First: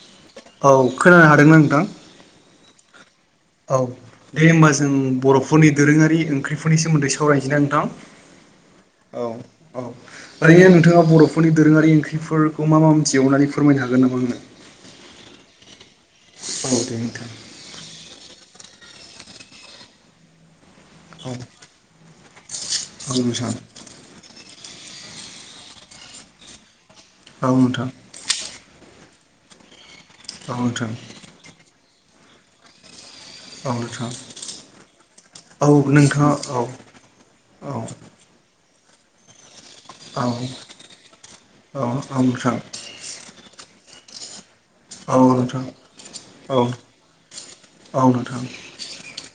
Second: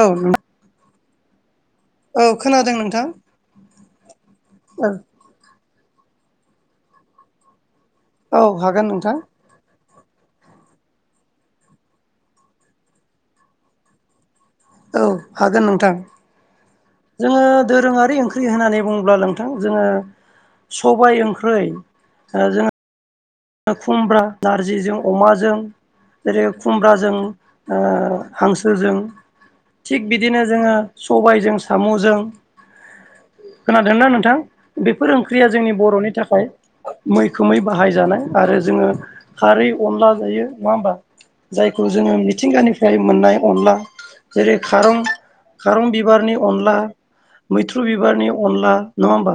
औ नं औ खोनानो हादों ना नोंथां? औ खोनादों नोंथां। औ दे होमबा औ जों बरफोरनि दोरोङारि ओंख्रिफोरनि सोमोन्दै सावरायनोसै ना नोंथां। औ हागोन औ नोंथां। औ ओरैनो नोंथाङा बरफोरनि दोरोङारि ओंख्रिफोरखौ मा मा मिथियो अननानै फोरमायनो हागोन नामा आंनो? औ हागोन नोंथां। औ दे नोंथां जोङो दोरोङारि ओंख्रि होननानै बुङोब्ला नोंथां जोङो सबाय औ ओंख्रै ओ जोङो औ नोंथां खुमब्रा नारजिजों अमाजों जेरै खुमब्रा जों औ नोंथां औ ओ नोंथां हांसोजों थिग बिदिनो जोङो सबायजों सामजों। खोनादोंना नोंथां बेफोर ओंख्रिया औ जोंनि बरनि नोंथाङा थाखाय औ मैखोमै औ बाहायजानाय। आरो जोङो खारै अनला औ नोंथां औ नोंथां औ नोंथां जायो नङा होमबा औ जायखौ जोङो नोंथां मिथिंगानिफ्राय मोननाय अनला जेरै खारं खारं बिबारनि अनला‌। मैथ्रु बिबारनि अनला नङा होमबा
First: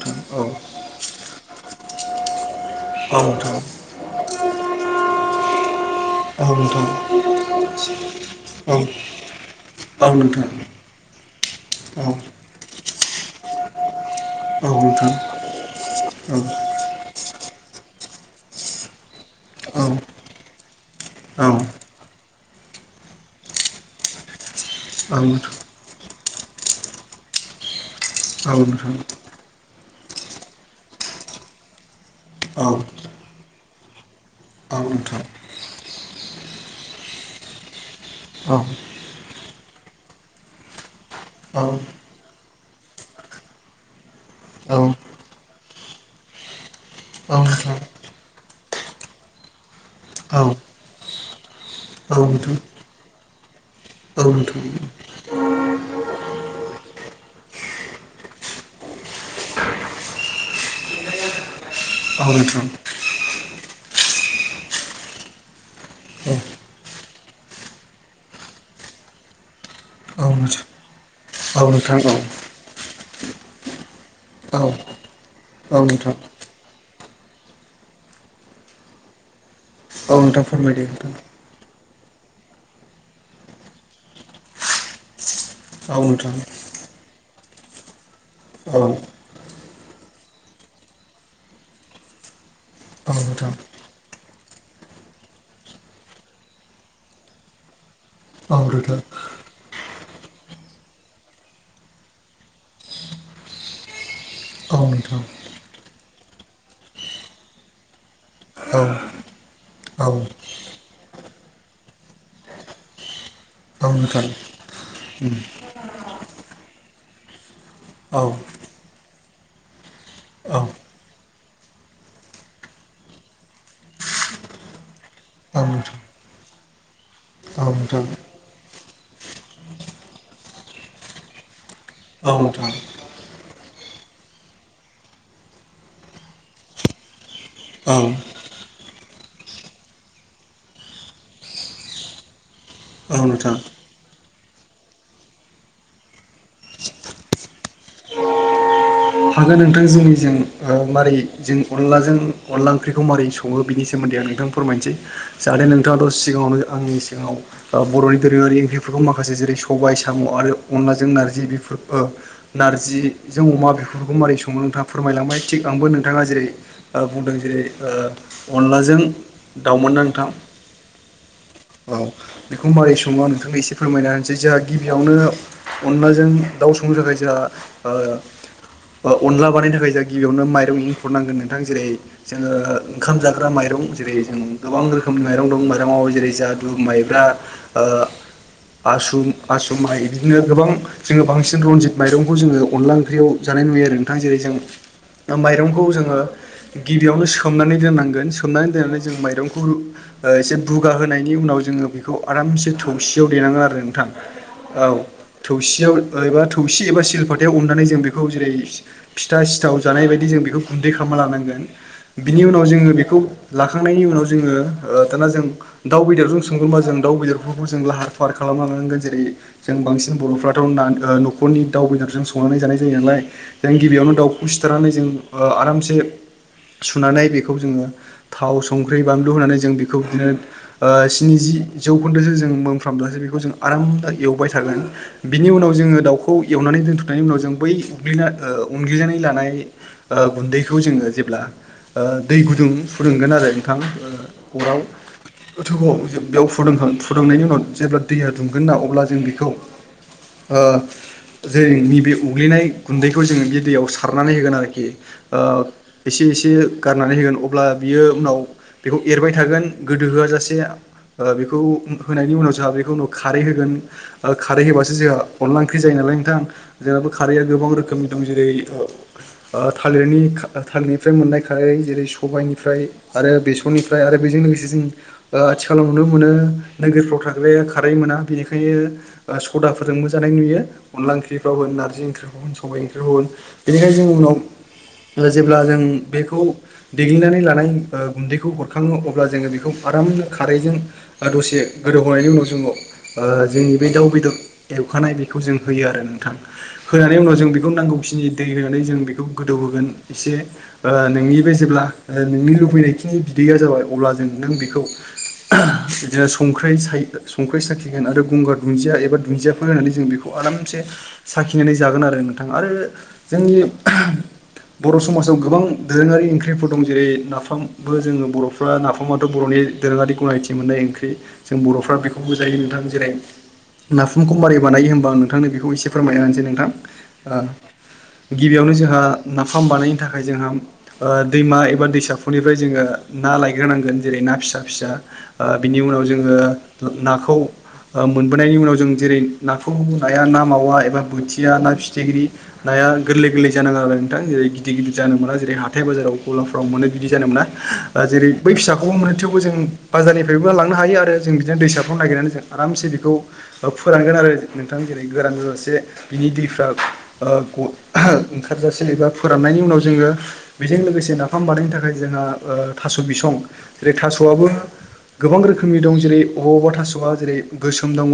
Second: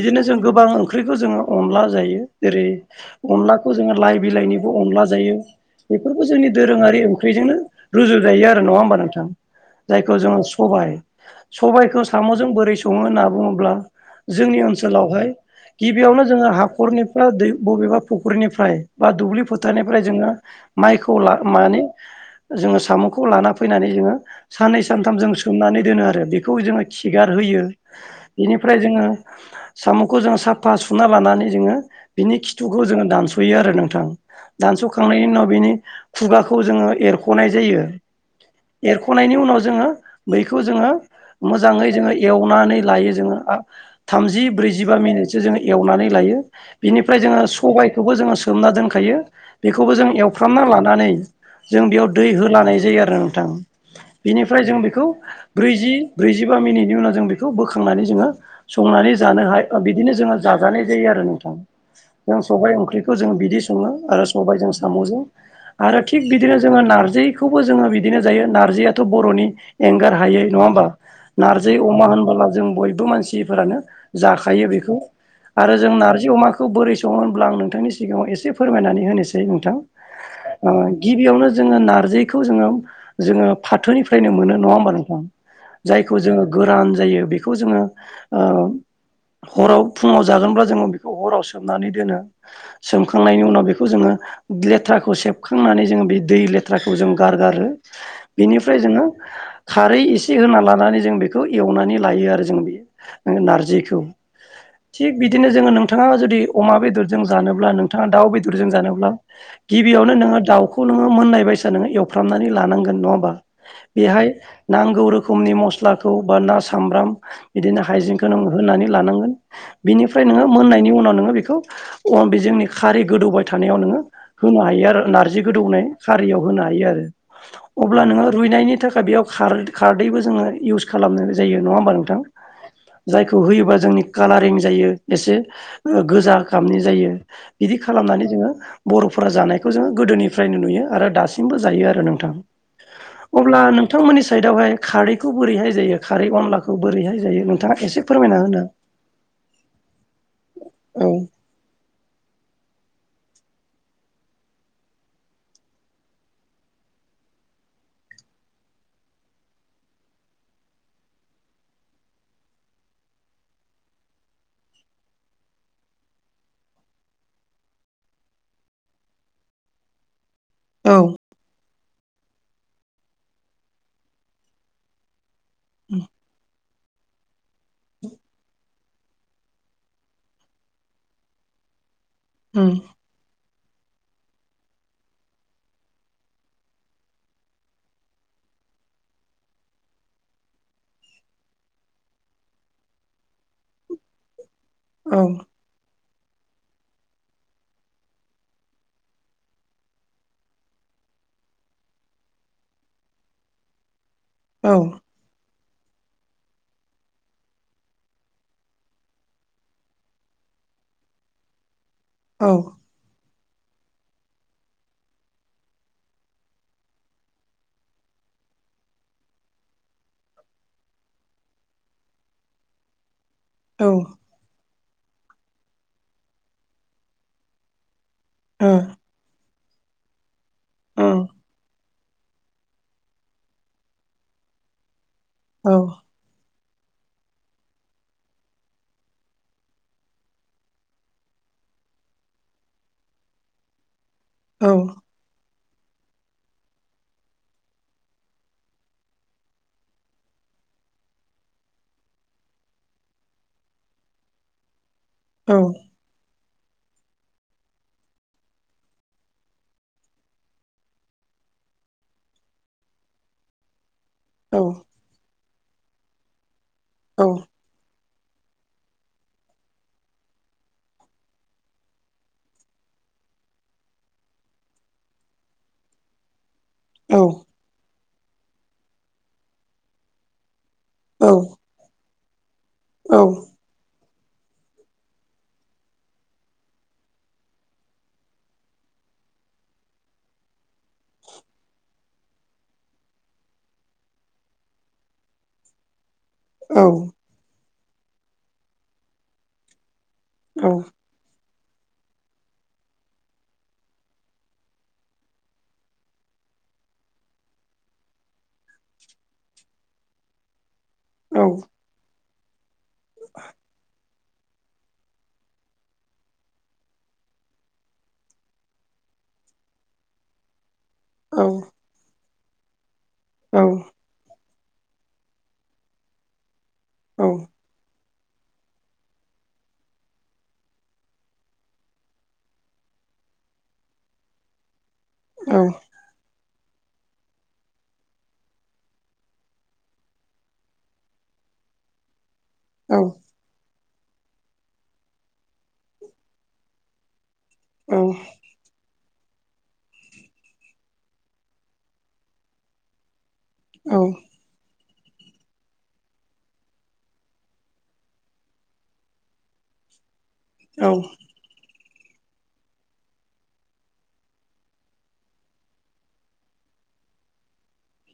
इदिनो जों औ गोबां ओंख्रिखौ जोङो अनला जायो जेरै औ नोंथां अनलाखौ जोङो लाइ बिलाइनिबो अनला जायो। बेफोरबो औ जोंनि दोरोङारि नोंथां ओंख्रिजोंनो रुजुजायो आरो नङा होमबा नोंथां। औ जायखौ जोङो औ सबाय नोंथां औ सबायखौ सामजों बोरै सङो होनना बुङोब्ला जोंनि औ नोंथां ओनसोलावहाय गिबियावनो जोङो हाखरनिफ्राय दै बबेबा फुख्रिनिफ्राय बा दुब्लि औ औ फोथारनिफ्राय जोङो माइखौ ला औ माने जोङो साम'खौ लाना फैनानै जोङो सानै सानथाम जों नोंथां सोमनानै दोनो आरो बे । खौ जोङो खिगार होयो औ बेनिफ्राय जोङो साम'खौ जोङो साफा सुना लानानै जोङो बिनि औ खिथुखौ जोङो दानस'यो आरो नोंथां । नोंथां दानस'खांनायनि उनाव बिनि खुगाखौ जोङो एरख'नाय जायो। औ एरख'नायनि उनाव जोङो बैखौ जोङो औ मोजाङै जोङो एवनानै लायो जोङो आ थामजि औ नोंथां औ ब्रैजिबा मिनिटसो जोङो एवनानै लायो। यो बिनिफ्राय नोंथां जोङो सबायखौबो जोङो सोमना दोनखायो बेखौबो जों औ एवफ्रामना लानानै जों बेयाव नोंथां औ नोंथां औ दै नोंथां होनानै जेयो आरो नोंथां। औ नोंथां बेनिफ्राय जों बेखौ ब्रैजि ब्रैजिबा मिनिटनि उनाव जों बेखौ बोखांनानै जोङो संना नानै जानो हाय ओ बिदिनो जोंङो जाजानाय जायो आरो नोंथां। [unintelligible] जों सबायाइ ओंख्रिखौ जों बिदि सङो आरो सबायजों साम'जों आरो थिग बिदिनो जोङो नारजि खौबो जोङो बिदिनो जायो नारजियाथ' बर'नि एंगार औ हायै नङा होमबा । नारजि अमा होनबोला जों बय बो मानसिफोरानो जाखायो बेखौ औ आरो जों नोंथां नारजि अमाखो खौ बोरै सङो होनब्ला आं नोंथांनि सिगाङाव एसे फोरमायनानै होनोसै नोंथां। औ नोंथां ओ फोरमायदो नोंथां गिबियावनो जोङो नार जिखौ जोङो, जोङो फाथोनिफ्रायनो मोनो नङा होमबा नोंथां । औ जायखौ नोंथां जोङो गोरान जायो । बेखौ जोङो ओ औ हराव फुङाव जागोनबा जोङो बेखौ हराव सोम मनानै दोनो औ सोमखांनायनि नोंथां उनाव बेखौ जोङो लेथ्राखौ सेबखांनानै जोङो बि दै लो लेथ्राखौ जों गारगारो औ बेनिफ्राय नोंथां जोहों खारै एसे होना लानानै जों बेखौ एवनानै लायो आरो जों बे ओ नारजिखौ औ नोंथां औ थिग नोंथां बिदिनो जोङो नोंथाङा जुदि अमा बेदरजों जानोब्ला नोंथाङा दाउ बेदरजों जानोब्ला औ नोंथां औ गिबियावनो नोङो दाउखौ नोङो मोननाय बाय [inaudible] नोङो एवफ्रामनानै लानांगोन नङा होनबा नोंथां बेहाय नांगौ रोखोमनि मस्लाखौ बा ना बा सामब्राम बिदिनो हायजेंखौ नों होनानै लानांगोन बिनिफ्राय नोङो मोननायनि उनाव नोङो बिखो खौ अन बे जोंनि खारै गोदौबाय थानायाव नोङो होनो हायो आरो नारजि औ गोदौनाय खारैयाव होनो हायो आरो अब्ला नोङो रुइनायनि थाखाय बेयाव खारै खारदैबो जोङो इउस खालामनो जायो होयो नङा होनबा नोंथां जायखौ होयोबा जोंनि कालारिं जायो एसे ओ गोजा खालामनाय जायो बिदि औ खालामनानै जोङो बर'फोरा जानायखौ जोङो गोदोनि फ्रायनो नुयो आरो दासिम बो जायो आरो नोंथां । अब्ला नोंथां मोननि साइदाव हाय खारैखौ बोरैहाय जायो खारै अनलाखौ बोरैहाय जायो नोंथाङा ऐसे से फोरमायना होनो [inaudible] हागोन नोंथां जोंनिजों ओ औ मारै जों अनलाजों अनला ओंख्रिखौ मारै सङो बिनि सोमोन्दै आं नोंथां फोरमायनोसै जाहाथे नोंथाङाथ' सिगाङावनो आंनि सिगाङाव अ बर'नि दोरोङारि ओंख्रि फोरखौ माखासे जेरै सबाय, साम' आरो अनलाजों नारजि बेफोर ओ ओ नारजि जों अमा बेफोरखौ मारै सङो? मो नोंथाङा फोरमाय लांबाय थिग आंबो नोंथाङा जेरै आ बुंदों जेरै ओ अनलाजों दाउमोन ना नोंथां? औ औ बेखौ मारै सङो आं नोंथांनो एसे फोरमायना होनोसै जोंहा गिबियावनो अनलाजों दाउ संनो थाखाय जोंहा अ अनला बानायनो थाखाय जाहा गिबियावनो माइरं एंखुर नांगोन नोंथां जेरै जोङो उम ओंखाम जाग्रा माइरं जेरै जों गोबां रोखोमनि माइरं दं माइरंआव जेरै जाहा बो माइब्रा ओ आसुम आसुमाइ इदिनो गोबां जोङो बांसिन रनजित माइरंखौ जोङो अनला ओंख्रियाव जा नाय नुयो आरो नोंथां जेरै जों माइरंखौ जोङो गिबियावनो सोमनानै दोननांगोन सोमनानै दोननानै जों माइरंखौ ओ एसे बुगा होनाय नि उनाव जोङो बेखौ आरामसे थौसियाव देेनांगोन आरो नोंथां औ थौसियाव एबा थौसि एबा सिलपाथायाव अननानै जों बेखौ जेरै फिथा सिथाव जानाय बायदि जों बेखौ गुन्दै खालामना लानांगोन। बिनि औ उनाव जोङो बेखौ लाखांनायनि उनाव जोङो ओ दाना जों दाउ बेदरजों संगोनबा जों दाउ बेदरफोरखौ जों लाहार फाहार खालामलांनांगोन जेरै जों बांसिन बर'फ्राथ' न'खरनि दाउ बेदरजों संनानै जानाय जायो नालाय जों औ गिबियावनो दाउखौ सिथारनानै जों ओ आरामसे सुनानै बेखौ जोङो थाव औ संख्रि बानलु होनानै जों बेखौ बिदिनो ओ औ स्निजि जौखोन्दोसो जों मोनफ्राम दसो बेखौ जों आराम एवबाय थागोन। बिनि उनाव जोङो दाउखौ एवनानै दोनथ' नायनि उनाव जों बै उग्लि ओ उनग्लिनानै लानाय ओ गुन्दैखौ जोङो जेब्ला ओ दै गुदुं फुदुंगोन आरो नोंथां औ अराव गोथौआव बेयाव फुदुंनायनि उनाव जेब्ला दैया दुंगोन ना अब्ला जों बेखौ ओ जों नैबे उग्लिनाय गुन्दैखौ जोङो बे दैयाव सारनानै होगोन आरोखि ओ औ एसे एसे गारनानै होगोन अब्ला बियो उनाव बेखौ एरबाय थागोन गोहोआ जासेनो ओ बेखौ होनायनि उनाव जोंहा बेखौ खारै होगोन। ओ औ खारै होबासो जोंहा अनला ओंख्रि जायो नालाय नोंथां जेनेबा औ खारैया गोबां रोखोमनि दं जेरै ओ थालिरनि थालिरनिफ्राय मोननाय खार जेरै सबायनिफ्राय आरो बेसरनिफ्राय आरो बेजों लोगोसे जों ओ आथिखालाव नुनो मोनो औ नोगोरफ्राव थाग्राया खारै मोना बेनिखायनो सदाफोरजोंबो जानाय नुयो अनला ओंख्रिफ्रावबो नारजि ओंख्रिफ्राव खबबाय औ ओंखारबावगोन बेनिखायनो जों उनाव जेब्ला जों बेखौ देग्लिनानै लानाय ओ गुन्दैखौ हरखाङो अब्ला जोङो बेखौ आरामनो खारैजों ओ दसे गोदौहरनायनि उनाव जोङाव ओ जोंनि बे दाउ बेदर ए अखानाय बेखौ जों होयो आरो नों थां होनानै उनाव जों बेखौ नांगौखिनि दै होनानै जों बेखौ गोदौ होगोन एसे औ ओ नोंनि बे जेब्ला ओ नोंनि लुबैनायखिनि बिदैया जाबाय अब्ला जों नों बेखौ [inaudible] बिदिनो संख्रै संख्रै साखिगोन आरो गंगार दुन्दिया एबा दुन्दियाफोर होननानै जों बेखौ आरामसे औ साखिनानै जागोन आरो नोंथाङा आरो जोंनि बर' समाजाव गोबां दोरोङारि ओंख्रिफोर दं जेरै नाफामाबो जोङो बर'फ्रा नाफामा दं। बर'नि दोरोङारि गनायथि मोननाय ओंख्रि जों बर'फ्रा बेखौबो जायो नोंथां जेरै नाफामखौ मारै बानायो होनबा आं नोंथांनो बेखौ एसे फोरमायना होनोसै नोंथां ओ गिबियावनो जोंहा नाफाम बानायनो थाखाय जोंहा दैमा एबा दैसाफोरनिफ्राय जोङो ना लायग्रोनांगोन जेरै ना फिसा फिसा ओ बिनि उनाव जोङो नाखौ ओ मोनबोनायनि उनाव जों जेरै नाखौ लनाया ना मावा एबा बोथिया ना फिथिख्रि नाया गोरलै गोरलै जानाङो आरो नोंथां जेरै गिदिर गिदिर जानो मोना जेरै हाथाय बाजाराव गलाफ्राव मोनो बिदि जानो मोना ओ जेरै बै फिसा हागौ मोनो थेवबो जों बाजारनिफ्रायबो लांनो हायो आरो जों बिदिनो दैसाफ्राव नागिरनानै जों आरामसे बेखौ औ फोरानांगोन आरो नोंथां जेरै गोरान जासे बिनि दैफ्रा ओ ओंखारजासे एबा फोराननायनि उनाव उनाव जोङो बेजों लोगोसे नाफाम बानायनो थाखाय ओ जोंहा थास' बिसं जेरै थास'आबो गोबां रोखोमनि दं जेरै बबा अबेबा थास'आ जेरै गोसोम दङ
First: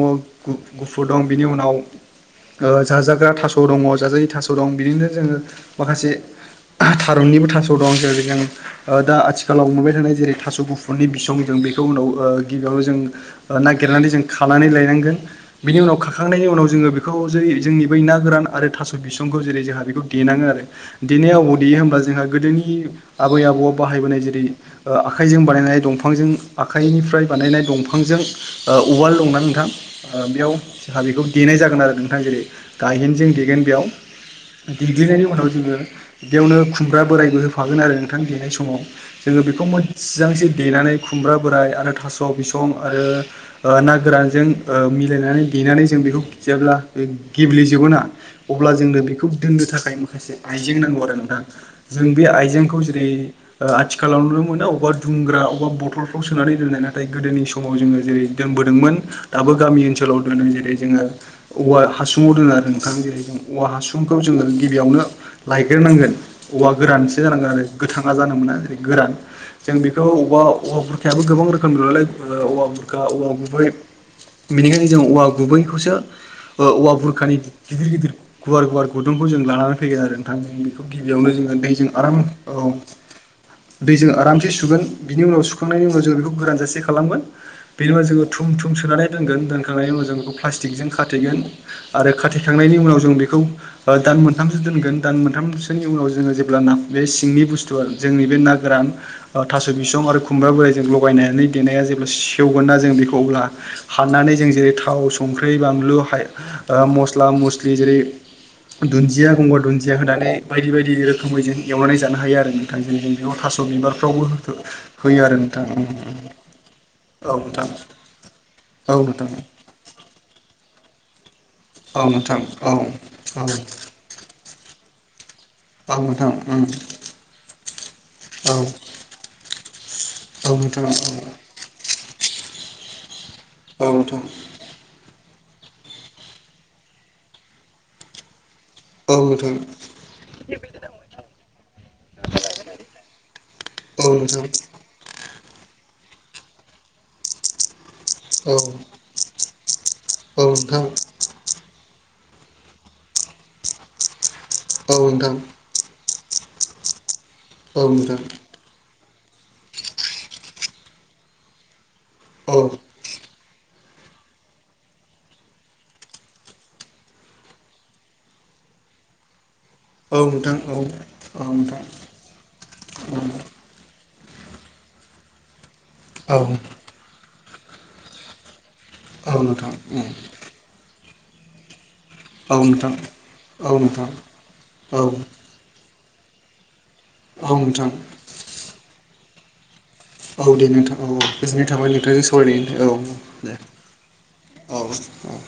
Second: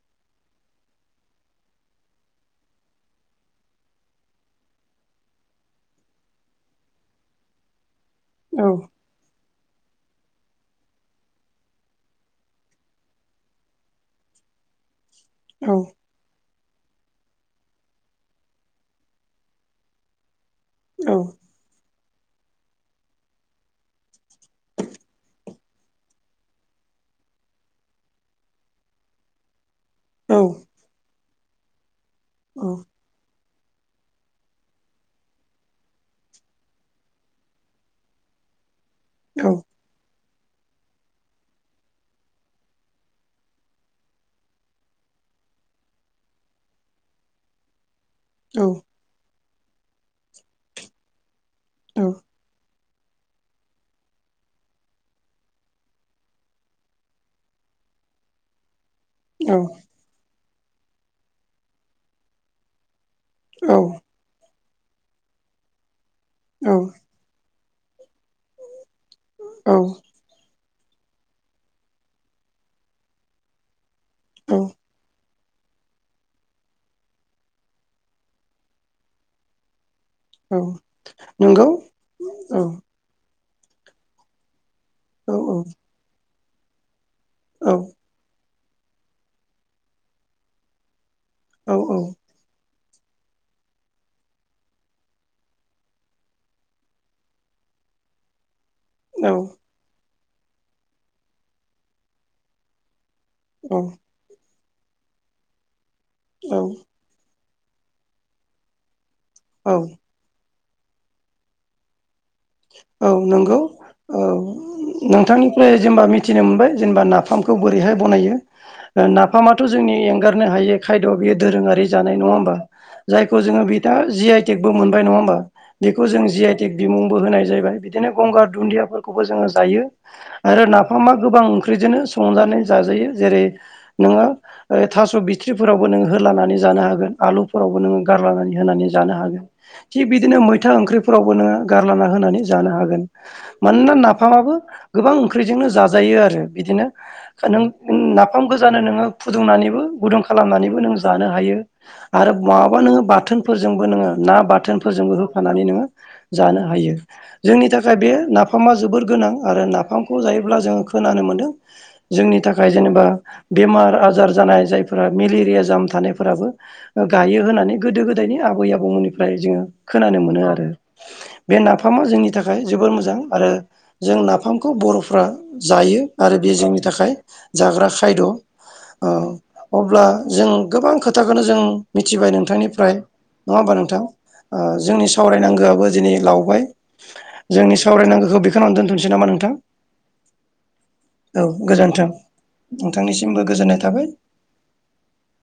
गुफुर दं बिनि उनाव ओ जाजाग्रा थास' दङ जाजायै थास' दं बिदिनो जोङो माखासे थारुननिबो थास' दं जेरै आं औ औ ओ दा आथिखालाव मोनबाय थानाय जेरै थास' गुफुरनि बिसं जों बेखौ उनाव ओ गिबियावनो जों नागिरनानै जों खानानै लायनांगोन। बिनि उनाव औ खारखांनायनि उनाव जोङो बेखौ जेर जोंनि बै ना गोरान आरो थास' बिसंखौ जेरै जोंहा बेखौ देनाङो आरो देनाय आबौ देयो होमब्ला जोंहा गोदोनि आबै आबौआव बाहायबोनाय जेरै ओ आखाइजों बानायनाय दंफांजों आखाइनिफ्राय बानायनाय दंफांजों ओ उवाल दंना नोंथां। ओ बेयाव जोंहा बेखौ देनाय जागोन आरो नोंथां जेरै गायेनजों देगोन बेयाव दग्लिनायनि उनाव जोङो बेयावनो खुमब्रा बोरायबो होफागोन आरो नोंथां देरनाय समाव जोङो बिखौ मो जांसे देनानै खुमब्रा बोराय आरो थास' बिसं आरो ना गोरानजों ओ गेलेनानै दनानै जों बेखौ खिजयाब्ला गेब्ले जोबोना अब्ला जोंनो बेखौ दोननो थाखाय माखासे आयजें नांगौ आरो नोंथाङा जों बे आइजेंखौ ज आथिखालाव नुनो मोन औ अर दुंग्रा अबेबा बथलफ्राव सोनानै दोननाय नाथाय गोदोनि समाव जोङो जेरै दोनबोदोंमोन दाबो गामि ओनसोलाव दोनो जेरै जोङो औवा हासुङाव दोनो आरो ओखां जेरै औवा हासुंखौ जोङो गिबियावनो लायग्रोनांगोन औवा गोरानसो जानांगोन आरो थाङा जानो मोना जेरै गोरान जों बेखौ बबेबाश्र औवा बुरखायाबो गोबां रोखोम नालाय औवा बुरखा औवा गुबै बेनिखायनो जों औवा गुबैखौसो औङऔवा बुरखानि गिदिर गिदिर गुवार गुवार गुदुं खौ जोङो लाङा फैयो आरो नोंथां औ नंगौ औ बेखौ सुरि सुगोन बिनि औ उनाव सुखांनायनि उनाव जों बेखौ गोरान जासे खालामग औ बे उाव जोङो थुम थुम सोनानै दोनगोन दोनखांनायनि उनाव जों बेखौ प्लास्टिकजों खाथेगोन आरो खाथेखांनायनि उनाव जों बेखौ दान मोनथामसो दोनगोन दान मोनथामसोनि उनाव जोङो जेब्ला ना बे सिंनि बुस्थुआ जोंनि बे ना गोरान औ थास' बिसं आरो खुम्ब्रा बोराइजों लगायनानै देनाया जेब्ला सेवगोन ना जों बेखौ अब्ला हाननानै जों जेरै थाव संख्रि बानलु हाय औ ओ मस्लिम स्लि जेरै दुन्दिया गंगार औ दुन्दिया होनानै बायदि बायदि रोखोमै जों एवनानै जानो हायो आरो औ [unintelligible] बेयाव नंगौ थास' बिबार औ नोंथांनिफ्राय जेनेबा मिथिनो मोनबाय जेनेबा नाफामखौ बोरैहाय बनायो औ नोंथां औ ओ नोंथां औ नाफामाथ' जोंनि एंगारनो हायि खायद' बेयो दोरोङारि औ जानाय नङा नोंथां होमबा औ जायखौ जोङो बिथा जि आइटेकबो मोनबाय नङा होमबा औ बिखौ जों नोंथां जि आइ टिक बिमुं होनाय ज बिदिनो गंगार औ नोंथां औ दुनदियाफोरखौबो जों जायो आरो नाफामा गोबां ओंख्रिजोंनो संजानाय जा यो जेरै नोंथां औ नोंथां नोङो थास'बि फोरावबो होलानानै जानो हागोन आलुफोरावबो नोङो गारलनानै होनानै औ जानो नोंथां औ नोंथां हागोन थिग बिदिनो मैथा ओंख्रिफोरावबो नोङो गारा होनानै ज हागोन मानोना औ नोंथां नाफामाबबो गोबां ओंख्रिजोंनो जाजायो आरो बिदिनो नों नाफाम औ गोजानो नोङो फुदुंनानैबो गुदुं औ नोंथां खालामनानैबो नों जानो हायो आरो मङाबा नोङो बाथोनफोरजोंबो नोङो ना औ नोंथां औ नोंथां औ बाथोनफोरजोंबो नोंथां औ नोंथां होफानानै नोङो जानो हायो जोंनि थाखाय बे नाफामा जोबोर गोनां आरो नाफामखौ जायोब्ला जोङो खोनानो मोनदों जोंनि थाखाय जेनेबा बेमार आजार जानाय जायफोरा मेलेरिया जाम थानायफोराबो गायो होनानै गोदो गोदायनि आबै आबौमोननिफ्राय जोङो खोनानो मोनो आरो बे नाफामा जोंनि थाखाय जोबोर मोजां आरो जों नाफामखौ बर'फ्रा जायो आरो बे जोंनि थाखाय जाग्रा खायद' अब्ला जों गोबां खोथाखौनो जों मिथिबाय नोंथांनिफ्राय नङा होमबा नोंथां औ जोंनि सावरायनांगौआबो दिनै लावबाय औ जोंनि नोंथां सावरायनांगौखौ बेखौनानै दोनथ'नोसै नामा नोंथां? औ दे नोंथां औ औ गोजोननाय थाबाय नोंजों सावराय औ नोंथांनिसिमबो दे गोजोननाय थाबाय औ औ